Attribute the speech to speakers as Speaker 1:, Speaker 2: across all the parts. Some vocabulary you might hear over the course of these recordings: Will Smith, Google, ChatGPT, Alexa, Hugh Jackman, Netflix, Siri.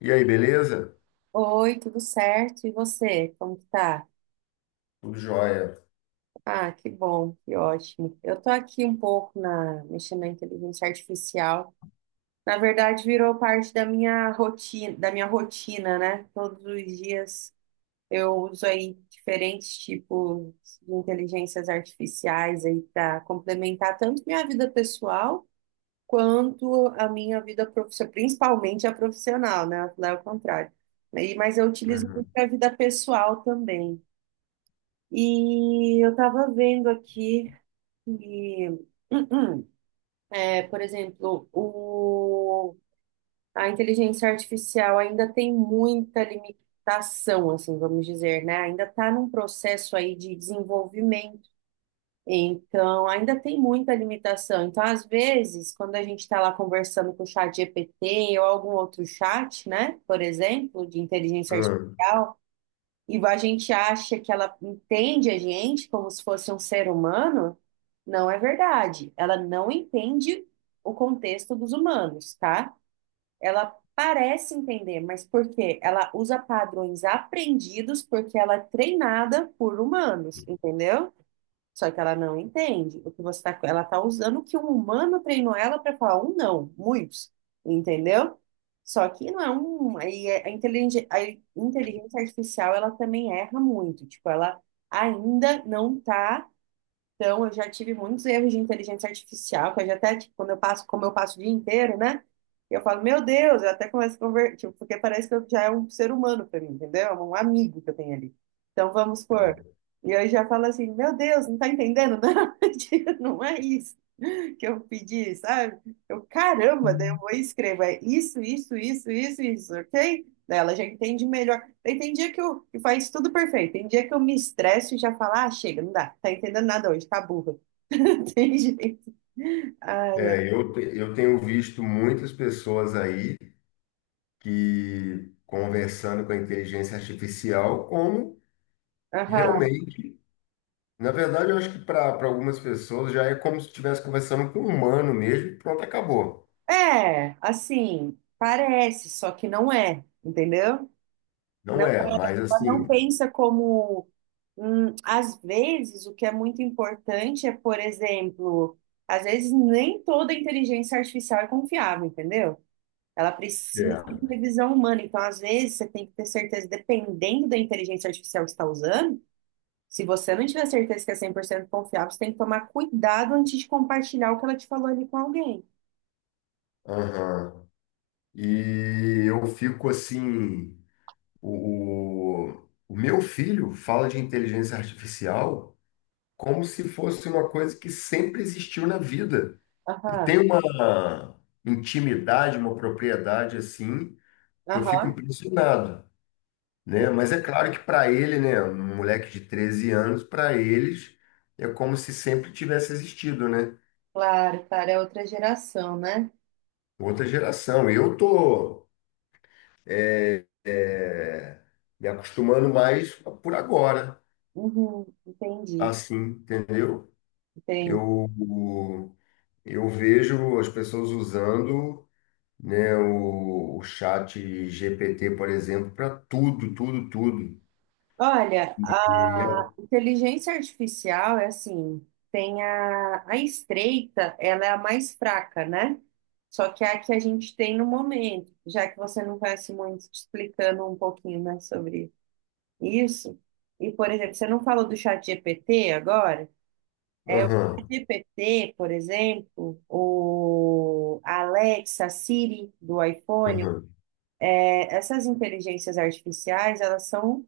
Speaker 1: E aí, beleza?
Speaker 2: Oi, tudo certo? E você, como que tá?
Speaker 1: Tudo jóia.
Speaker 2: Ah, que bom, que ótimo. Eu tô aqui um pouco na, mexendo na inteligência artificial. Na verdade, virou parte da minha rotina, né? Todos os dias eu uso aí diferentes tipos de inteligências artificiais aí para complementar tanto minha vida pessoal quanto a minha vida profissional, principalmente a profissional, né? Lá é o contrário. Mas eu utilizo muito
Speaker 1: Uhum.
Speaker 2: para a vida pessoal também. E eu estava vendo aqui que, é, por exemplo, a inteligência artificial ainda tem muita limitação, assim, vamos dizer, né? Ainda está num processo aí de desenvolvimento. Então, ainda tem muita limitação. Então, às vezes, quando a gente está lá conversando com o chat GPT ou algum outro chat, né? Por exemplo, de inteligência
Speaker 1: Uhum.
Speaker 2: artificial, e a gente acha que ela entende a gente como se fosse um ser humano, não é verdade. Ela não entende o contexto dos humanos, tá? Ela parece entender, mas por quê? Ela usa padrões aprendidos porque ela é treinada por humanos, entendeu? Só que ela não entende o que você tá, ela tá usando o que um humano treinou ela para falar um não, muitos, entendeu? Só que não é um, a inteligência artificial ela também erra muito, tipo, ela ainda não tá então, eu já tive muitos erros de inteligência artificial, que eu já até, tipo, quando eu passo, como eu passo o dia inteiro, né? Eu falo, meu Deus, eu até começo a conversar, tipo, porque parece que eu já é um ser humano para mim, entendeu? É um amigo que eu tenho ali. Então, vamos supor. E eu já falo assim, meu Deus, não tá entendendo, não? Tipo, não é isso que eu pedi, sabe? Eu, caramba, daí eu vou e escrevo, é isso, isso, isso, isso, isso, ok? Daí ela já entende melhor. Tem dia que eu que faz tudo perfeito. Tem dia que eu me estresso e já falo, ah, chega, não dá, tá entendendo nada hoje, tá burra. Tem jeito. Ai, ai.
Speaker 1: É, eu tenho visto muitas pessoas aí que conversando com a inteligência artificial como
Speaker 2: Aham.
Speaker 1: realmente, na verdade, eu acho que para algumas pessoas já é como se estivesse conversando com um humano mesmo, pronto, acabou.
Speaker 2: É, assim, parece, só que não é, entendeu?
Speaker 1: Não
Speaker 2: Não,
Speaker 1: é, mas
Speaker 2: ela não
Speaker 1: assim,
Speaker 2: pensa como. Às vezes, o que é muito importante é, por exemplo, às vezes nem toda inteligência artificial é confiável, entendeu? Ela precisa de
Speaker 1: é.
Speaker 2: revisão humana. Então, às vezes, você tem que ter certeza, dependendo da inteligência artificial que você está usando, se você não tiver certeza que é 100% confiável, você tem que tomar cuidado antes de compartilhar o que ela te falou ali com alguém.
Speaker 1: Uhum. E eu fico assim, o meu filho fala de inteligência artificial, como se fosse uma coisa que sempre existiu na vida. E tem
Speaker 2: Aham,
Speaker 1: uma intimidade, uma propriedade assim, que eu fico
Speaker 2: aham.
Speaker 1: impressionado, né? Mas é claro que para ele, né, um moleque de 13 anos, para eles é como se sempre tivesse existido, né?
Speaker 2: Claro, cara, é outra geração, né?
Speaker 1: Outra geração. Eu tô é, me acostumando mais por agora,
Speaker 2: Uhum, entendi,
Speaker 1: assim, entendeu?
Speaker 2: entendi.
Speaker 1: Eu eu vejo as pessoas usando, né, o chat GPT, por exemplo, para tudo, tudo, tudo.
Speaker 2: Olha,
Speaker 1: E,
Speaker 2: inteligência artificial é assim, tem a estreita, ela é a mais fraca, né? Só que é a que a gente tem no momento, já que você não conhece muito, te explicando um pouquinho, né, sobre isso. E, por exemplo, você não falou do chat GPT agora? É o chat
Speaker 1: aham,
Speaker 2: GPT, por exemplo, o Alexa, Siri do iPhone,
Speaker 1: aham.
Speaker 2: é, essas inteligências artificiais, elas são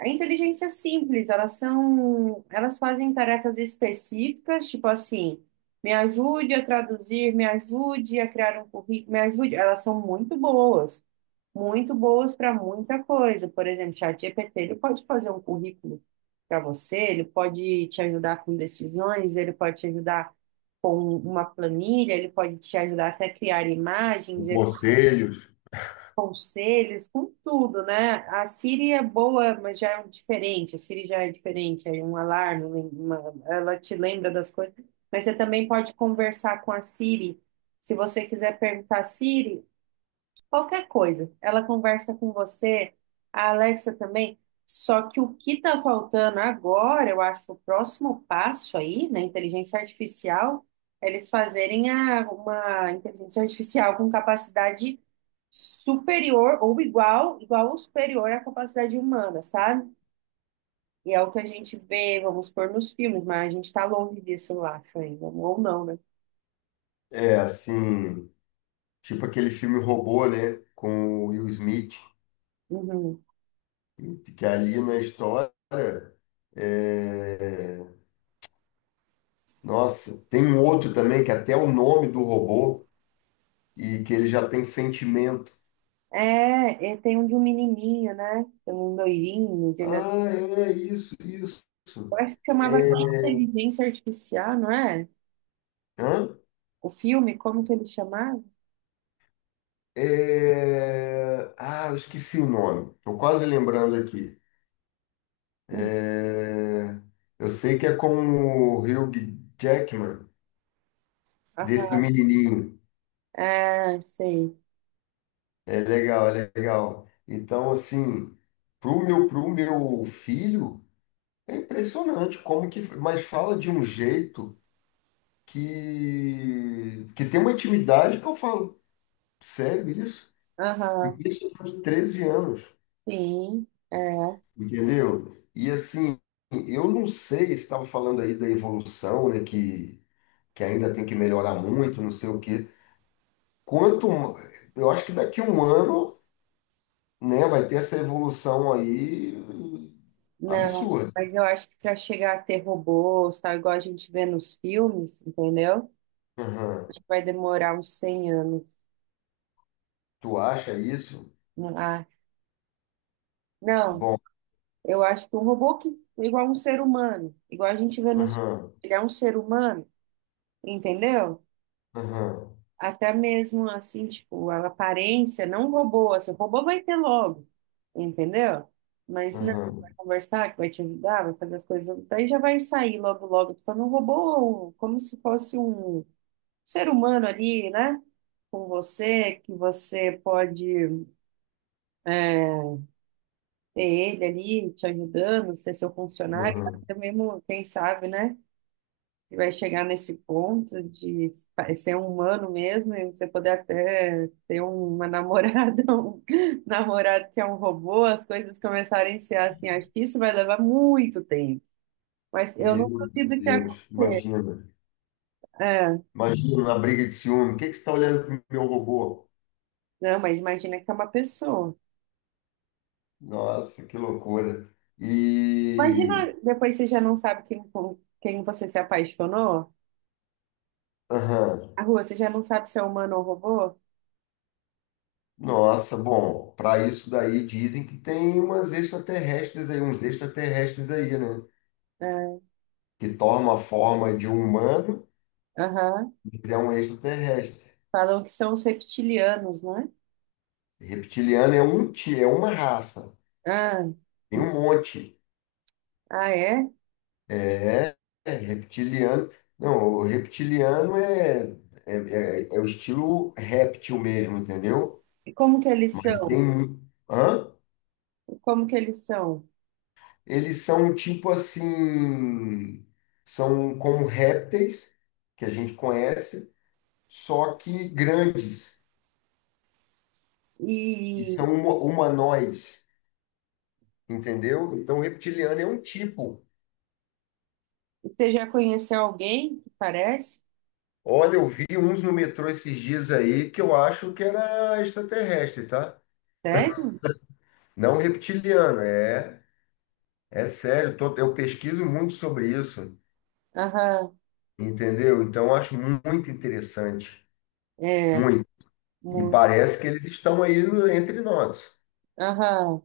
Speaker 2: a inteligência é simples, elas são, elas fazem tarefas específicas, tipo assim, me ajude a traduzir, me ajude a criar um currículo, me ajude. Elas são muito boas para muita coisa. Por exemplo, ChatGPT, ele pode fazer um currículo para você, ele pode te ajudar com decisões, ele pode te ajudar com uma planilha, ele pode te ajudar até criar
Speaker 1: E
Speaker 2: imagens,
Speaker 1: conselhos,
Speaker 2: conselhos, com tudo, né? A Siri é boa, mas já é um diferente. A Siri já é diferente, aí um alarme, ela te lembra das coisas. Mas você também pode conversar com a Siri. Se você quiser perguntar, Siri, qualquer coisa. Ela conversa com você, a Alexa também. Só que o que está faltando agora, eu acho, o próximo passo aí, na inteligência artificial, é eles fazerem uma inteligência artificial com capacidade superior ou igual, igual ou superior à capacidade humana, sabe? E é o que a gente vê, vamos pôr nos filmes, mas a gente está longe disso, eu acho, ainda. Ou não, né?
Speaker 1: é assim, tipo aquele filme Robô, né, com o Will Smith,
Speaker 2: Uhum.
Speaker 1: que ali na história, é, nossa, tem um outro também que até o nome do robô e que ele já tem sentimento.
Speaker 2: É, e tem um de um menininho, né? Tem um loirinho.
Speaker 1: Ah, é isso, isso.
Speaker 2: Eu acho que chamava
Speaker 1: É,
Speaker 2: aquela inteligência artificial, não é?
Speaker 1: hã?
Speaker 2: O filme, como que ele chamava?
Speaker 1: É, ah, eu esqueci o nome. Estou quase lembrando aqui.
Speaker 2: Hum,
Speaker 1: É, eu sei que é com o Hugh Jackman, desse do
Speaker 2: Aham.
Speaker 1: menininho.
Speaker 2: É, sei.
Speaker 1: É legal, é legal. Então, assim, pro meu filho, é impressionante como que... Mas fala de um jeito que tem uma intimidade que eu falo, sério isso?
Speaker 2: Aham,
Speaker 1: Isso de 13 anos.
Speaker 2: sim. É.
Speaker 1: Entendeu? E assim, eu não sei, você estava falando aí da evolução, né, que ainda tem que melhorar muito, não sei o quê. Quanto, eu acho que daqui a um ano, né, vai ter essa evolução aí
Speaker 2: Não,
Speaker 1: absurda.
Speaker 2: mas eu acho que para chegar a ter robôs, tal, igual a gente vê nos filmes, entendeu?
Speaker 1: Aham.
Speaker 2: Acho que vai demorar uns 100 anos.
Speaker 1: Tu acha isso?
Speaker 2: Ah, não,
Speaker 1: Bom,
Speaker 2: eu acho que um robô que é igual um ser humano, igual a gente vê nos,
Speaker 1: aham,
Speaker 2: ele é um ser humano, entendeu?
Speaker 1: aham,
Speaker 2: Até mesmo assim, tipo, a aparência, não o robô, assim, o robô vai ter logo, entendeu? Mas não,
Speaker 1: aham,
Speaker 2: vai conversar, que vai te ajudar, vai fazer as coisas, daí já vai sair logo, logo, tu falando um robô, como se fosse um ser humano ali, né? Com você, que você pode é, ter ele ali te ajudando, ser seu funcionário,
Speaker 1: aham.
Speaker 2: até mesmo, quem sabe, né? E vai chegar nesse ponto de ser um humano mesmo e você poder até ter uma namorada, um namorado que é um robô, as coisas começarem a ser assim. Acho que isso vai levar muito tempo. Mas eu não
Speaker 1: Meu
Speaker 2: duvido que a...
Speaker 1: Deus, imagina.
Speaker 2: É,
Speaker 1: Imagina uma briga de ciúme. O que que você está olhando pro meu robô?
Speaker 2: não, mas imagina que é uma pessoa.
Speaker 1: Nossa, que loucura.
Speaker 2: Imagina
Speaker 1: E.
Speaker 2: depois você já não sabe quem, com quem você se apaixonou.
Speaker 1: Aham.
Speaker 2: A rua, você já não sabe se é humano ou robô?
Speaker 1: Nossa, bom, para isso daí dizem que tem umas extraterrestres aí, uns extraterrestres aí, né?
Speaker 2: É,
Speaker 1: Que toma a forma de um humano,
Speaker 2: aham.
Speaker 1: mas é um extraterrestre.
Speaker 2: Falam que são os reptilianos, não é?
Speaker 1: Reptiliano é um ti, é uma raça,
Speaker 2: Ah,
Speaker 1: tem um monte.
Speaker 2: ah, é?
Speaker 1: É, é reptiliano. Não, o reptiliano é, é o estilo réptil mesmo, entendeu?
Speaker 2: E como que eles
Speaker 1: Mas tem. Hã?
Speaker 2: Como que eles são?
Speaker 1: Eles são tipo assim. São como répteis que a gente conhece, só que grandes e
Speaker 2: E
Speaker 1: são humanoides, entendeu? Então, reptiliano é um tipo.
Speaker 2: você já conheceu alguém que parece?
Speaker 1: Olha, eu vi uns no metrô esses dias aí que eu acho que era extraterrestre, tá?
Speaker 2: Sério?
Speaker 1: Não reptiliano, é, é sério, eu pesquiso muito sobre isso,
Speaker 2: Aham,
Speaker 1: entendeu? Então, eu acho muito interessante,
Speaker 2: é.
Speaker 1: muito. E
Speaker 2: mu-
Speaker 1: parece que eles estão aí entre nós.
Speaker 2: Aham,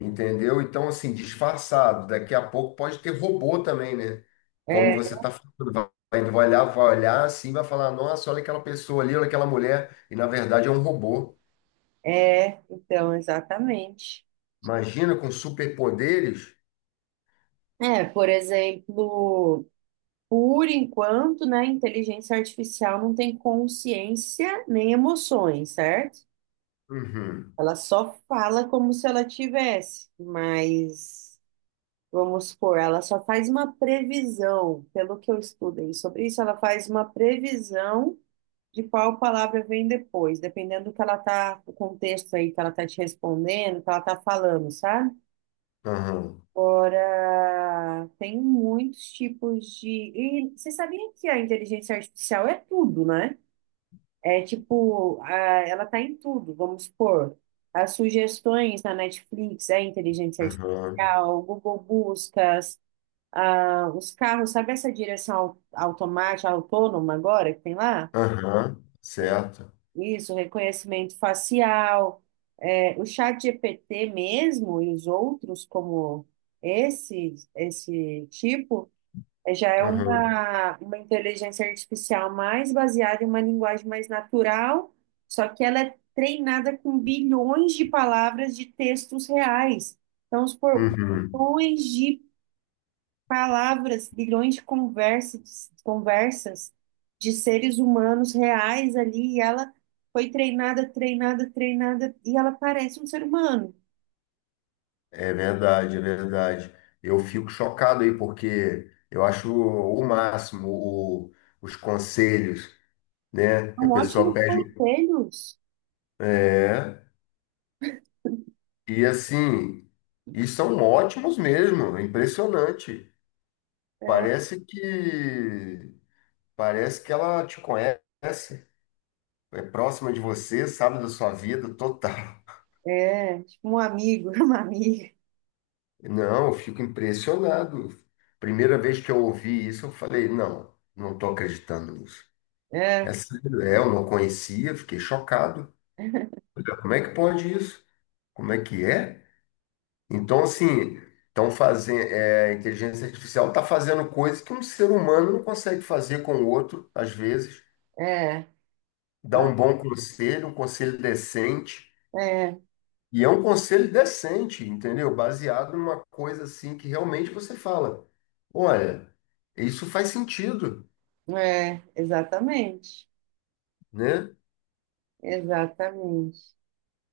Speaker 1: Entendeu? Então, assim, disfarçado. Daqui a pouco pode ter robô também, né? Como
Speaker 2: é,
Speaker 1: você está falando, vai, vai olhar assim, vai falar, nossa, olha aquela pessoa ali, olha aquela mulher. E na verdade é um robô.
Speaker 2: é. Então, exatamente.
Speaker 1: Imagina com superpoderes.
Speaker 2: É, por exemplo, por enquanto, né, a inteligência artificial não tem consciência nem emoções, certo?
Speaker 1: Uhum,
Speaker 2: Ela só fala como se ela tivesse, mas vamos supor, ela só faz uma previsão, pelo que eu estudei sobre isso, ela faz uma previsão de qual palavra vem depois, dependendo do que ela tá, o contexto aí que ela tá te respondendo, que ela tá falando, sabe?
Speaker 1: uhum,
Speaker 2: Agora, tem muitos tipos de. E você sabia que a inteligência artificial é tudo, né? É tipo, ela tá em tudo, vamos supor. As sugestões na Netflix é inteligência
Speaker 1: uhum,
Speaker 2: artificial, o Google Buscas, ah, os carros, sabe essa direção automática, autônoma agora que tem lá?
Speaker 1: uhum, certo.
Speaker 2: Isso, reconhecimento facial, é, o chat GPT mesmo e os outros como esse tipo, é, já é
Speaker 1: Uhum,
Speaker 2: uma inteligência artificial mais baseada em uma linguagem mais natural, só que ela é treinada com bilhões de palavras de textos reais. Então,
Speaker 1: uhum.
Speaker 2: bilhões de palavras, bilhões de conversas, conversas de seres humanos reais ali, e ela foi treinada, treinada, treinada, e ela parece um ser humano.
Speaker 1: É verdade, é verdade. Eu fico chocado aí, porque eu acho o máximo os conselhos, né? Que a
Speaker 2: São
Speaker 1: pessoa
Speaker 2: ótimos
Speaker 1: pede.
Speaker 2: conselhos.
Speaker 1: É. E assim, e são ótimos mesmo, é impressionante. Parece que parece que ela te conhece, é próxima de você, sabe da sua vida total.
Speaker 2: É, tipo um amigo, uma amiga.
Speaker 1: Não, eu fico impressionado. Primeira vez que eu ouvi isso, eu falei, não, não estou acreditando nisso. É
Speaker 2: É,
Speaker 1: sério, é, eu não conhecia, fiquei chocado. Olha, como é que pode isso? Como é que é? Então, assim, estão fazendo, é, a inteligência artificial está fazendo coisas que um ser humano não consegue fazer com o outro, às vezes.
Speaker 2: é,
Speaker 1: Dá um bom conselho, um conselho decente.
Speaker 2: é,
Speaker 1: E é um conselho decente, entendeu? Baseado numa coisa assim que realmente você fala. Olha, isso faz sentido,
Speaker 2: é, exatamente,
Speaker 1: né?
Speaker 2: exatamente.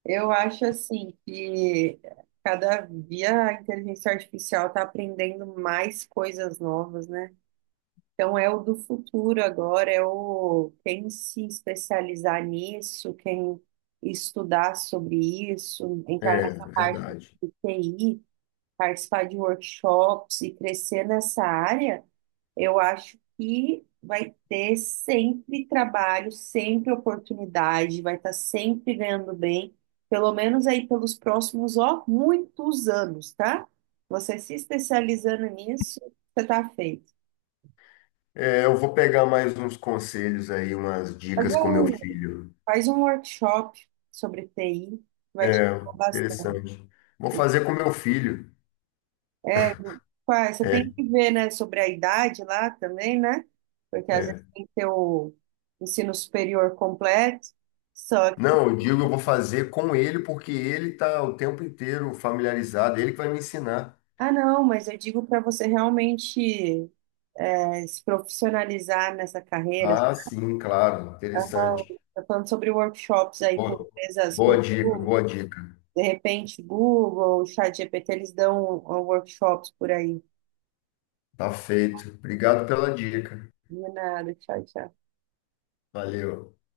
Speaker 2: Eu acho assim que cada dia a inteligência artificial está aprendendo mais coisas novas, né? Então, é o do futuro agora, é o quem se especializar nisso, quem estudar sobre isso, entrar
Speaker 1: É,
Speaker 2: nessa parte
Speaker 1: verdade.
Speaker 2: de TI, participar de workshops e crescer nessa área, eu acho que vai ter sempre trabalho, sempre oportunidade, vai estar sempre ganhando bem, pelo menos aí pelos próximos, ó, muitos anos, tá? Você se especializando nisso, você tá feito.
Speaker 1: É, eu vou pegar mais uns conselhos aí, umas
Speaker 2: Mas, é,
Speaker 1: dicas com meu filho.
Speaker 2: faz um workshop sobre TI, vai te
Speaker 1: É,
Speaker 2: ajudar bastante.
Speaker 1: interessante. Vou fazer com meu filho.
Speaker 2: Ué, você tem
Speaker 1: É,
Speaker 2: que ver, né, sobre a idade lá também, né? Porque às vezes
Speaker 1: é.
Speaker 2: tem que ter o ensino superior completo. Só que,
Speaker 1: Não, eu digo, eu vou fazer com ele porque ele está o tempo inteiro familiarizado, ele que vai me ensinar.
Speaker 2: ah, não, mas eu digo para você realmente é, se profissionalizar nessa carreira.
Speaker 1: Ah, sim, claro, interessante.
Speaker 2: Tá falando sobre workshops aí com
Speaker 1: Boa,
Speaker 2: empresas,
Speaker 1: boa
Speaker 2: com
Speaker 1: dica,
Speaker 2: Google,
Speaker 1: boa dica.
Speaker 2: de repente Google, ChatGPT, eles dão workshops por aí.
Speaker 1: Tá feito. Obrigado pela dica.
Speaker 2: De nada, tchau, tchau.
Speaker 1: Valeu.